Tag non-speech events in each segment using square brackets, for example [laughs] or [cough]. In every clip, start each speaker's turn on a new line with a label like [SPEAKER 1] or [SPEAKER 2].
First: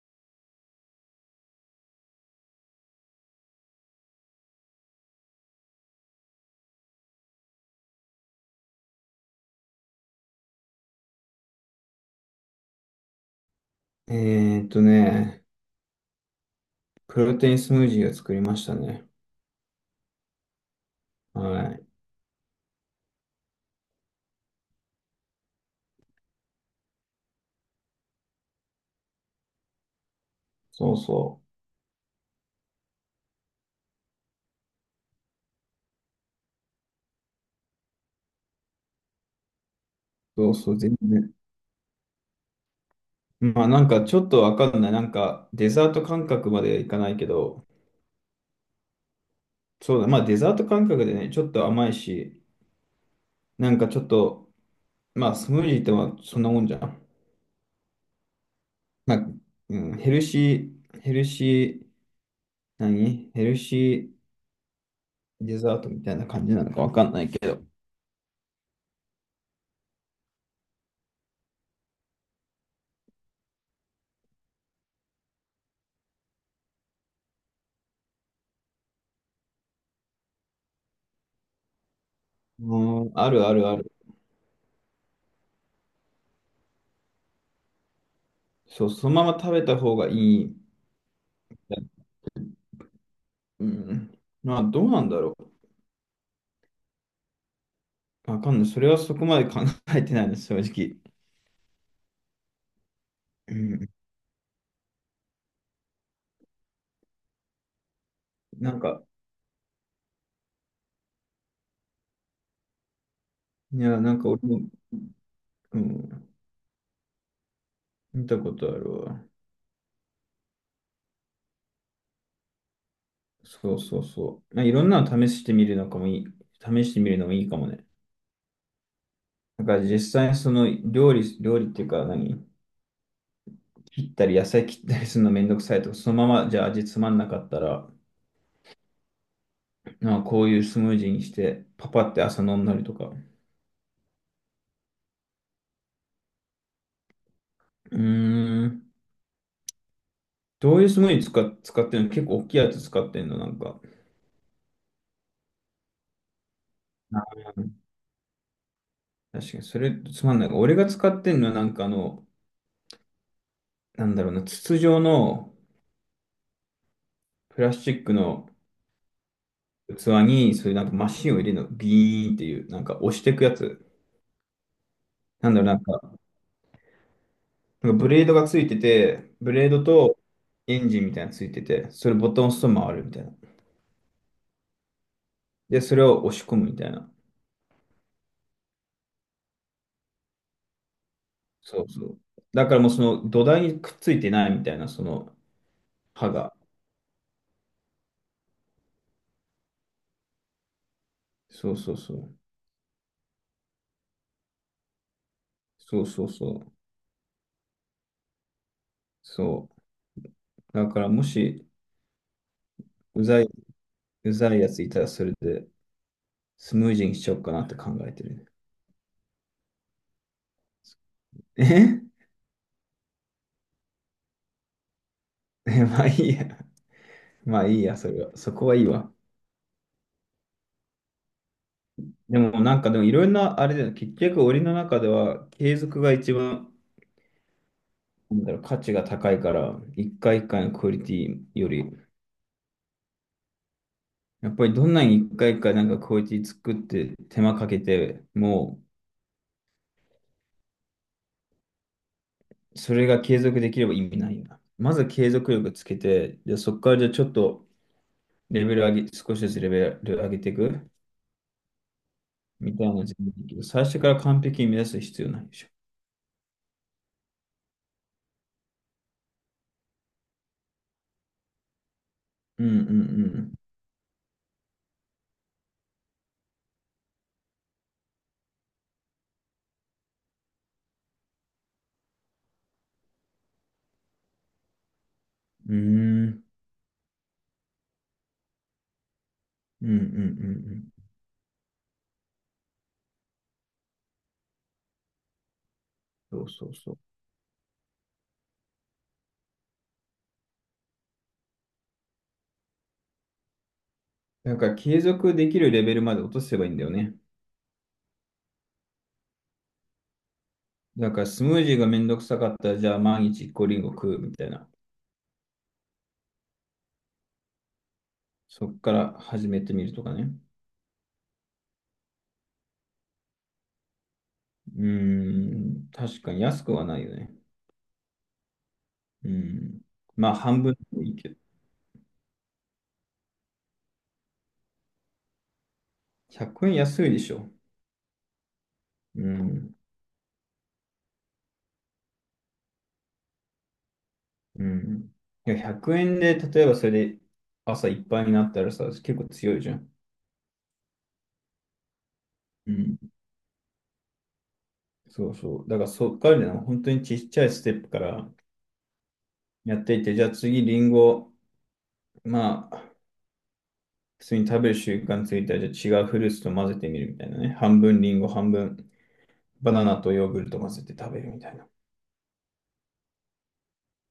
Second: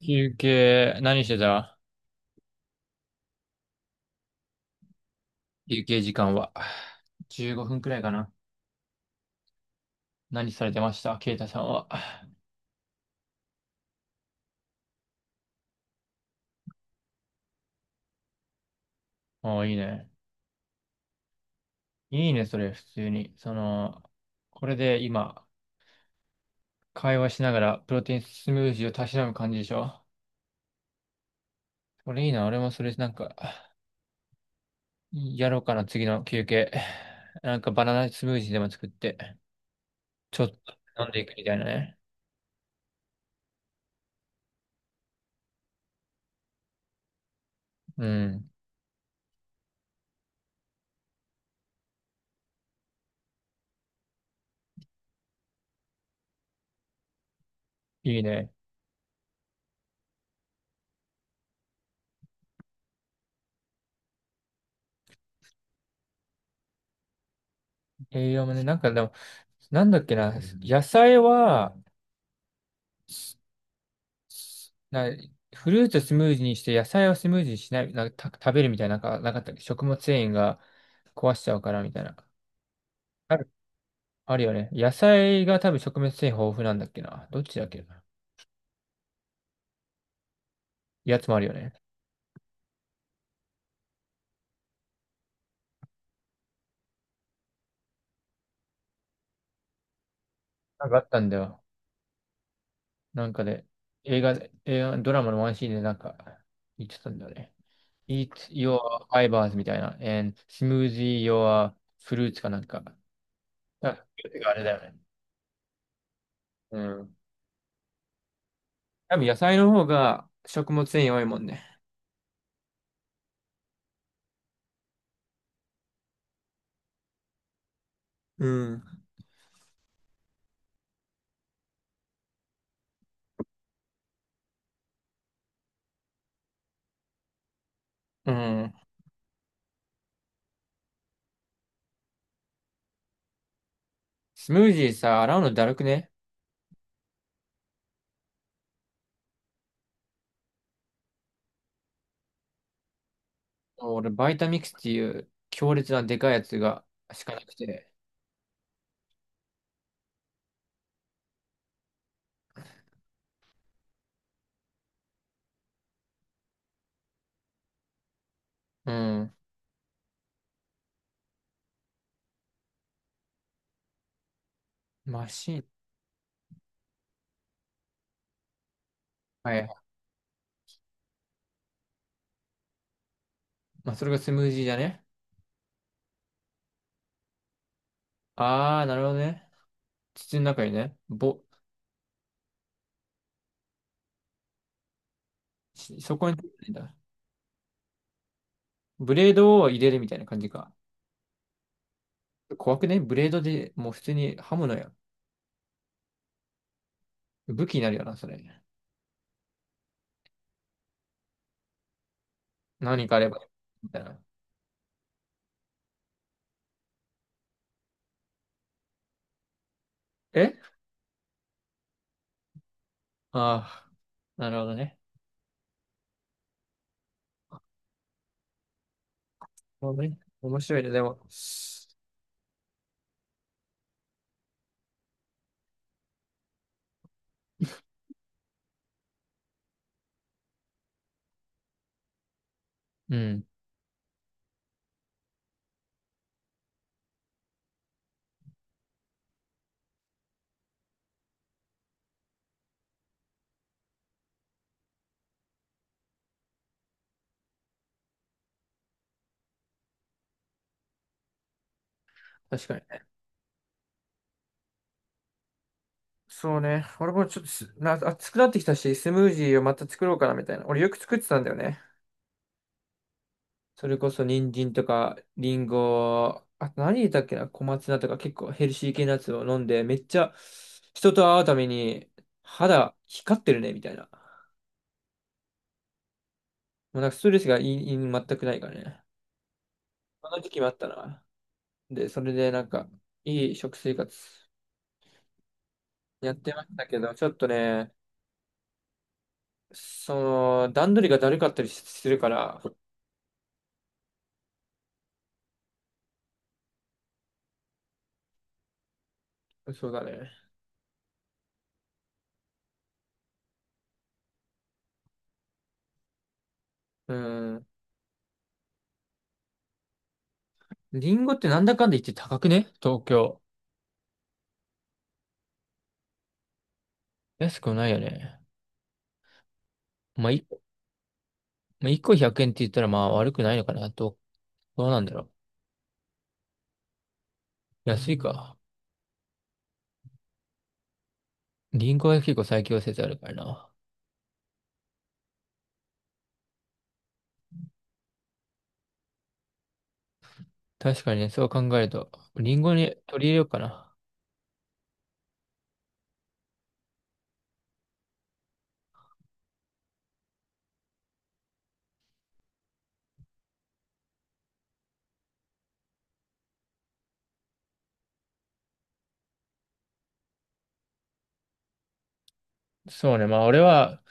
[SPEAKER 1] 休憩、何してた休憩時間は。15分くらいかな。何されてましたケイタさんは。あ
[SPEAKER 2] えーっとね、プロテインスムージーを作りましたね。
[SPEAKER 1] あ、いいね。
[SPEAKER 2] はい。
[SPEAKER 1] いいね、それ、普通に。これで今、会話しながら、プロテインスムージーをたしなむ感じでしょ。
[SPEAKER 2] そうそ
[SPEAKER 1] これいいな、俺もそれ、やろうかな、次の休憩。なんか、バナナスムージーでも作って、ち
[SPEAKER 2] う。
[SPEAKER 1] ょっ
[SPEAKER 2] そうそう、全
[SPEAKER 1] と飲んでい
[SPEAKER 2] 然。
[SPEAKER 1] くみたいなね。
[SPEAKER 2] まあなんかちょっとわかんない。なんかデザート感覚までいかないけど、
[SPEAKER 1] うん、
[SPEAKER 2] そうだ、まあデザート感覚でね、ちょっと甘いし、なんかちょっと、まあスムージーってまあそんなもんじゃん。
[SPEAKER 1] いいね。
[SPEAKER 2] まあ、うん、ヘルシー、ヘルシー、ヘルシーデザートみたいな感じなのかわかんないけど。
[SPEAKER 1] 栄養もね、なんかでも、なんだっけな、野菜は、な、フルーツをスムージーにして野菜をスムージーにしない、食べるみたいな、なんかなかったっけ食物繊維が壊しちゃうからみたいな。
[SPEAKER 2] うん、あ
[SPEAKER 1] あ
[SPEAKER 2] る
[SPEAKER 1] る、
[SPEAKER 2] あるある。
[SPEAKER 1] あるよね。野菜が多分食物繊維豊富なんだっけな。どっちだっけな。
[SPEAKER 2] そう、そのまま食べた方がいい。
[SPEAKER 1] やつもあるよね。
[SPEAKER 2] うん。まあ、どうなんだろう。わかんない。それはそこまで考えてないです、正
[SPEAKER 1] なんか
[SPEAKER 2] 直。
[SPEAKER 1] あったんだよ。なんか
[SPEAKER 2] う
[SPEAKER 1] で、
[SPEAKER 2] ん。
[SPEAKER 1] 映画、映画、ドラマのワンシーンでなんか言ってたんだよね。Eat
[SPEAKER 2] な
[SPEAKER 1] your
[SPEAKER 2] んか、
[SPEAKER 1] fibers みたいな。And smoothie your fruits かなんか。
[SPEAKER 2] い
[SPEAKER 1] あ、
[SPEAKER 2] や、な
[SPEAKER 1] フ
[SPEAKER 2] んか
[SPEAKER 1] ルーツ
[SPEAKER 2] 俺
[SPEAKER 1] があ
[SPEAKER 2] も、
[SPEAKER 1] れだよね。
[SPEAKER 2] うん、
[SPEAKER 1] うん。
[SPEAKER 2] 見たことある
[SPEAKER 1] 多
[SPEAKER 2] わ。
[SPEAKER 1] 分野菜の方が食物繊維多いもんね。
[SPEAKER 2] そうそうそう。まあ、いろんなの試してみるのかもいい。試してみるのもいいかもね。
[SPEAKER 1] うん。
[SPEAKER 2] だから実際にその料理っていうか何切ったり野菜切ったりするのめんどくさいとか、そのままじゃあ味つまんなかったら、
[SPEAKER 1] うん。
[SPEAKER 2] なんかこういうスムージーにして、パパって朝飲んだりとか。
[SPEAKER 1] スムージーさ、洗うのだるくね。
[SPEAKER 2] うーん。どういうスムージー使っ、使ってるの結構大きいやつ使ってんのなんか。
[SPEAKER 1] 俺、バイタミックスっていう強烈なでかいやつがしかなく
[SPEAKER 2] うん、
[SPEAKER 1] て。
[SPEAKER 2] 確かに、それつまんない。俺が使ってんのは、なんかあの、なんだろうな、筒状のプラスチックの
[SPEAKER 1] うん。
[SPEAKER 2] 器に、そういうなんかマシンを入れるの、ビーンっていう、なんか押していくやつ。
[SPEAKER 1] マ
[SPEAKER 2] な
[SPEAKER 1] シ
[SPEAKER 2] んだ
[SPEAKER 1] ン。
[SPEAKER 2] ろう、なんか、なんかブレードがついてて、ブ
[SPEAKER 1] は
[SPEAKER 2] レー
[SPEAKER 1] い。
[SPEAKER 2] ドとエンジンみたいなのついてて、それボタンを押すと回るみたいな。
[SPEAKER 1] まあ、それがスムージーじゃね。
[SPEAKER 2] で、それを押し込むみたいな。
[SPEAKER 1] あー、なるほどね。筒の中にね。ぼ、
[SPEAKER 2] そうそう。だからもうその土台にくっついてないみたいな、その
[SPEAKER 1] しそ
[SPEAKER 2] 刃
[SPEAKER 1] こに、
[SPEAKER 2] が。
[SPEAKER 1] んだ。ブレードを入れるみたいな感じか。
[SPEAKER 2] そうそうそう。
[SPEAKER 1] 怖くねブレードでもう普通に刃物や。
[SPEAKER 2] そうそうそう。
[SPEAKER 1] 武器になるよな、それ。
[SPEAKER 2] そう。だからもし、
[SPEAKER 1] 何かあ
[SPEAKER 2] う
[SPEAKER 1] れば。
[SPEAKER 2] ざい
[SPEAKER 1] みたいな。
[SPEAKER 2] うざいやついたらそれでスムージーにしようかなって考えてるね。
[SPEAKER 1] え
[SPEAKER 2] え
[SPEAKER 1] ああー、なるほどね。
[SPEAKER 2] [laughs] まあいいや。まあいいや、それは。そこはいいわ。
[SPEAKER 1] なるほどね、面白いね。でも、
[SPEAKER 2] でもなんかでもいろんなあれだよ。結局俺の中では継続が一番なんだろう価値が高いから、一回一回のクオリティより、
[SPEAKER 1] うん。
[SPEAKER 2] やっぱりどんなに一回一回なんかクオリティ作って手間かけて、もうそれが継続できれば意味ないよな。まず継続力つけて、じゃあそこからじゃあちょっとレベル上げ、少しずつレベル上げていく。
[SPEAKER 1] 確か
[SPEAKER 2] み
[SPEAKER 1] に。
[SPEAKER 2] たいな自分だけど、最初から完璧に目指す必要ないでしょ。
[SPEAKER 1] そうね。俺もちょっと暑くなってきたし、スムージーをまた作ろうかなみたいな。俺よく作ってたんだよね。
[SPEAKER 2] うんうん
[SPEAKER 1] それこそ人参とか、リンゴ、あと何入れたっけな、小松菜とか結構ヘルシー系のやつを飲んで、めっちゃ人と会うために肌光ってるねみたいな。
[SPEAKER 2] うん。うーん。
[SPEAKER 1] もうなんかストレスがいい、いい全くないからね。
[SPEAKER 2] うんうんうんう
[SPEAKER 1] この時期もあった
[SPEAKER 2] ん。
[SPEAKER 1] な。で、それでなんか、いい食生活やっ
[SPEAKER 2] そう
[SPEAKER 1] てま
[SPEAKER 2] そ
[SPEAKER 1] し
[SPEAKER 2] う
[SPEAKER 1] た
[SPEAKER 2] そ
[SPEAKER 1] け
[SPEAKER 2] う。
[SPEAKER 1] ど、ちょっとね、その、段取りがだるかったりするから。
[SPEAKER 2] だから継続できるレベルまで落とせばいいんだよね。
[SPEAKER 1] そうだね。
[SPEAKER 2] だからスムージーがめんどくさかったら、じゃあ毎日一個リンゴ食うみたいな。
[SPEAKER 1] うん。
[SPEAKER 2] そっから始めてみるとかね。
[SPEAKER 1] リンゴってなんだかんだ言って高くね東京。
[SPEAKER 2] うーん。確かに安くはないよね。
[SPEAKER 1] 安くないよね。
[SPEAKER 2] うん。
[SPEAKER 1] ま
[SPEAKER 2] ま
[SPEAKER 1] あ、
[SPEAKER 2] あ
[SPEAKER 1] い、
[SPEAKER 2] 半分でもいいけど。
[SPEAKER 1] まあ、1個100円って言ったらまあ悪くないのかなと。どうなんだろう。
[SPEAKER 2] 100円安いでしょ。
[SPEAKER 1] 安いか。
[SPEAKER 2] うん。
[SPEAKER 1] リンゴは結構最強説あるからな。
[SPEAKER 2] うん。いや、100円で、例えばそれで朝いっぱいになったらさ、結構強いじゃん。
[SPEAKER 1] 確かにね、そう考えると、リン
[SPEAKER 2] う
[SPEAKER 1] ゴに
[SPEAKER 2] ん、
[SPEAKER 1] 取り入れようかな。
[SPEAKER 2] そうそう。だからそっからね、本当にちっちゃいステップからやっていって、じゃあ次リンゴ、まあ、普通に食べる習慣ついたら、じゃあ違うフルーツと混ぜてみるみたいなね。半分リンゴ、半分バナナとヨーグルト混ぜて食べるみたいな。
[SPEAKER 1] そうね、まあ俺は、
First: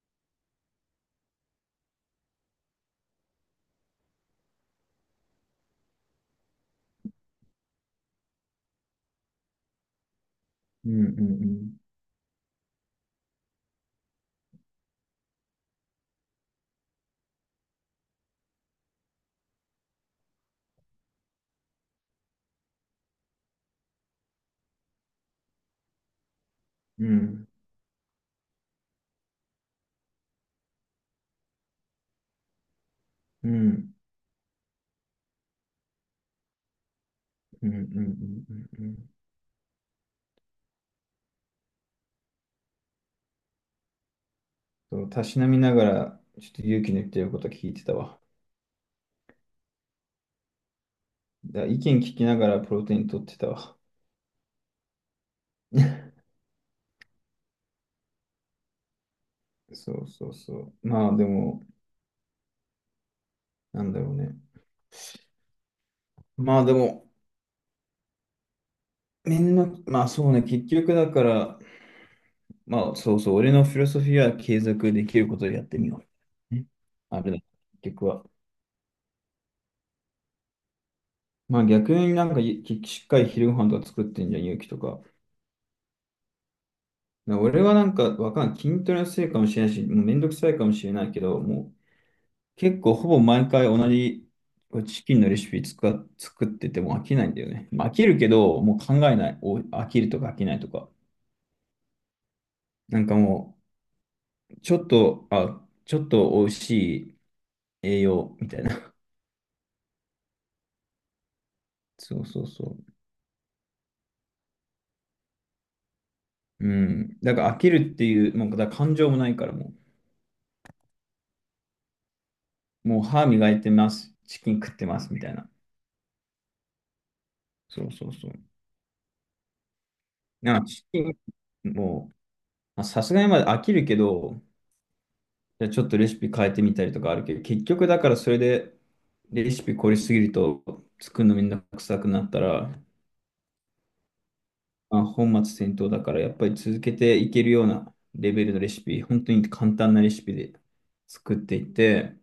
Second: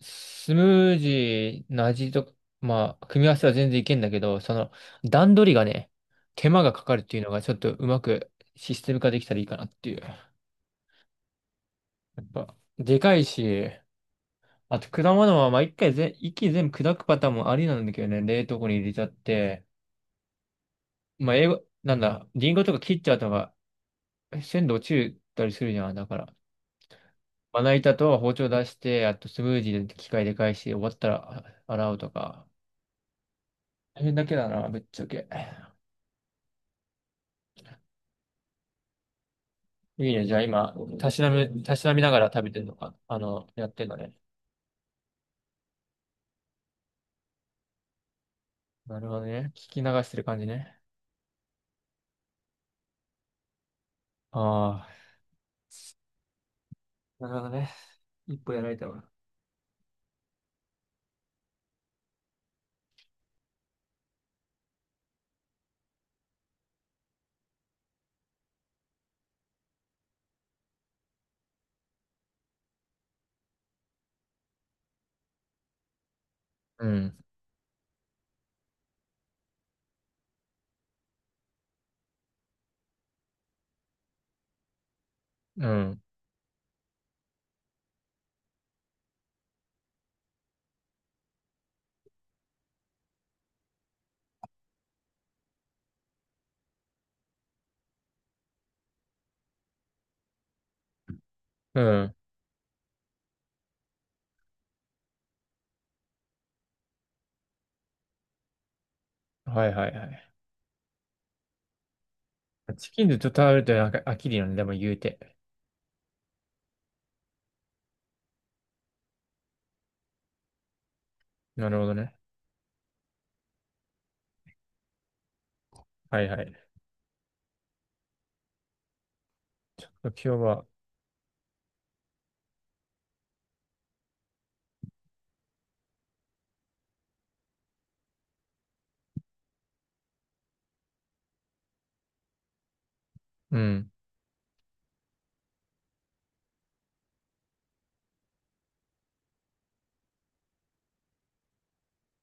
[SPEAKER 1] スムージーの味と、まあ、組み合わせは全然いけんだけど、その、段取りがね、手間がかかるっていうのがちょっとうまくシステム化できたらいいかなっていう。や
[SPEAKER 2] うんうん
[SPEAKER 1] っぱ、でかいし、あと、果物は、まあ、一回ぜ、一気に全部砕くパターンもありなんだけどね、冷凍庫に入れちゃって、まあ、英語、なんだ、リンゴとか切っちゃうとか、鮮度落ちたりするじゃん。だから、
[SPEAKER 2] うん。うん
[SPEAKER 1] まな板と包丁出して、あとスムージーで機械で返して、終わったら洗うとか。
[SPEAKER 2] うん
[SPEAKER 1] 大変だけだな、ぶっちゃけ。
[SPEAKER 2] うんうんうんうんうん。
[SPEAKER 1] いいね、じゃあ今、たしなみながら食べてるのか、あの、やってんのね。
[SPEAKER 2] そうたしなみながら、ちょっと勇気の言ってること聞いてたわ。
[SPEAKER 1] なるほどね。聞き流してる感じね。
[SPEAKER 2] だ意見聞きながらプロテイン取ってたわ。
[SPEAKER 1] ああ。
[SPEAKER 2] [laughs]
[SPEAKER 1] なるほどね。一歩やられたわ。
[SPEAKER 2] そうそうそう。まあでも、なんだろうね。まあでも、みんな、まあそうね、結局だから、まあそうそう、俺のフィロソフィーは継続できることでやってみよう。ね、
[SPEAKER 1] うん、
[SPEAKER 2] あれだ、結局は。まあ逆になんかしっかり昼ご飯とか作ってんじゃん、勇気とか。
[SPEAKER 1] うん、
[SPEAKER 2] な俺はなんかわかんない。筋トレのせいかもしれないし、もうめんどくさいかもしれないけど、もう結構ほぼ毎回同じこうチキンのレシピ作ってても飽きないんだよね。まあ飽きるけど、もう考えない。お飽きるとか飽きないとか。
[SPEAKER 1] うん。
[SPEAKER 2] なんかもう、ちょっと、あ、ちょっと美味しい。栄養みたいな。[laughs]
[SPEAKER 1] はいはいはい。
[SPEAKER 2] そうそうそ
[SPEAKER 1] チキンでちょっと食べると飽きるよね、でも言うて。
[SPEAKER 2] う。うん。だから飽きるっていう、もうだから感情もないからも
[SPEAKER 1] なるほどね。
[SPEAKER 2] う、もう歯磨いてます、チキン食ってますみたいな。
[SPEAKER 1] はいはい。
[SPEAKER 2] そうそうそう。
[SPEAKER 1] 今日
[SPEAKER 2] なん
[SPEAKER 1] は、
[SPEAKER 2] かチキン、もう、まあさすがにまだ飽きるけど、じゃあちょっとレシピ変えてみたりとかあるけど、結局だからそれでレシピ凝りすぎると作るのめんどくさくなったら、
[SPEAKER 1] うん。
[SPEAKER 2] まあ、本末転倒だからやっぱり続けていけるようなレベルのレシピ、本当に簡単なレシピで作っていって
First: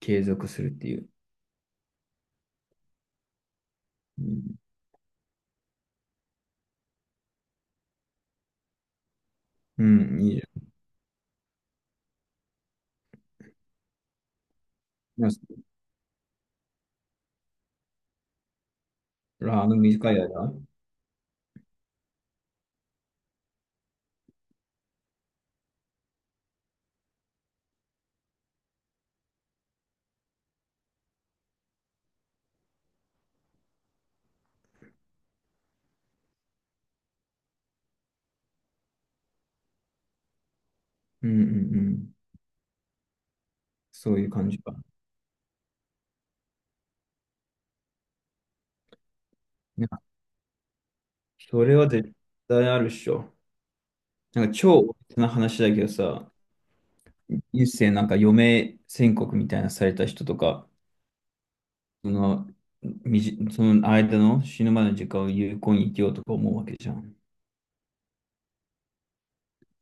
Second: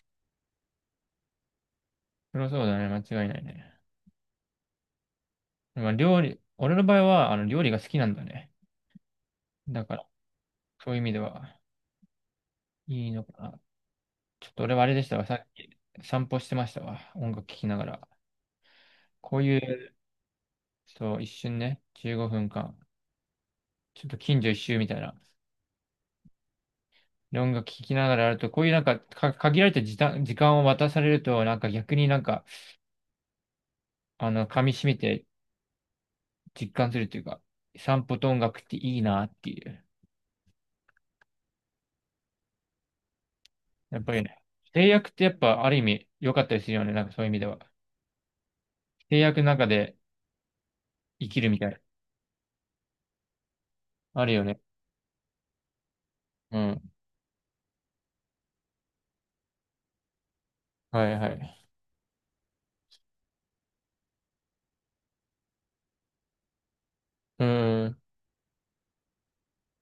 [SPEAKER 2] 継続するっていう。
[SPEAKER 1] そりゃそうだね、間違いないね。
[SPEAKER 2] うん、
[SPEAKER 1] まあ、料理、俺の場合は、あの、料理が好きなんだね。だ
[SPEAKER 2] う
[SPEAKER 1] から、
[SPEAKER 2] んいいじ
[SPEAKER 1] そういう意味では、いいのかな。ちょっと俺はあれでしたわ、
[SPEAKER 2] ゃ
[SPEAKER 1] さ
[SPEAKER 2] ん。
[SPEAKER 1] っき散歩してましたわ、音楽聴きながら。こう
[SPEAKER 2] ラ
[SPEAKER 1] い
[SPEAKER 2] あ、あの
[SPEAKER 1] う、
[SPEAKER 2] 短い間、うん
[SPEAKER 1] そう、一瞬ね、15分間、ちょっと近所一周みたいな。で音楽聴きながらやると、こういうなんか、限られた時間を渡されると、なんか逆になんか、あの、噛み締めて実感するというか、散歩と音楽っていいなっていう。
[SPEAKER 2] うんうん、
[SPEAKER 1] やっぱ
[SPEAKER 2] そう
[SPEAKER 1] り
[SPEAKER 2] いう
[SPEAKER 1] ね、
[SPEAKER 2] 感じか。
[SPEAKER 1] 制約ってやっぱある意味良かったりするよね。なんかそういう意味では。制約の中
[SPEAKER 2] なん
[SPEAKER 1] で
[SPEAKER 2] か、
[SPEAKER 1] 生きるみ
[SPEAKER 2] そ
[SPEAKER 1] たい
[SPEAKER 2] れ
[SPEAKER 1] な。
[SPEAKER 2] は絶対あるっしょ。
[SPEAKER 1] ある
[SPEAKER 2] な
[SPEAKER 1] よ
[SPEAKER 2] んか、
[SPEAKER 1] ね。
[SPEAKER 2] 超大きな話だけどさ、
[SPEAKER 1] うん。
[SPEAKER 2] 一世なんか余命宣告みたいなされた人とか、
[SPEAKER 1] はいはい。
[SPEAKER 2] その、その間の死ぬまでの時間を有効に生きようとか思うわけじゃん。
[SPEAKER 1] うーん。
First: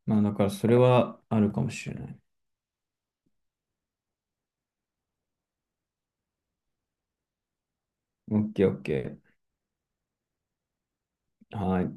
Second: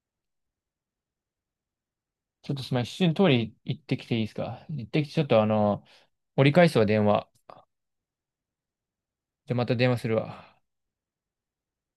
[SPEAKER 2] まあ、だからそれはあるかもしれない。
[SPEAKER 1] ちょっとすみません。一瞬通り行ってきていいですか行ってきて、ちょっとあの、折り返すわ、電話。
[SPEAKER 2] オッケーオッケ
[SPEAKER 1] じゃあまた電話するわ。
[SPEAKER 2] ー。はい。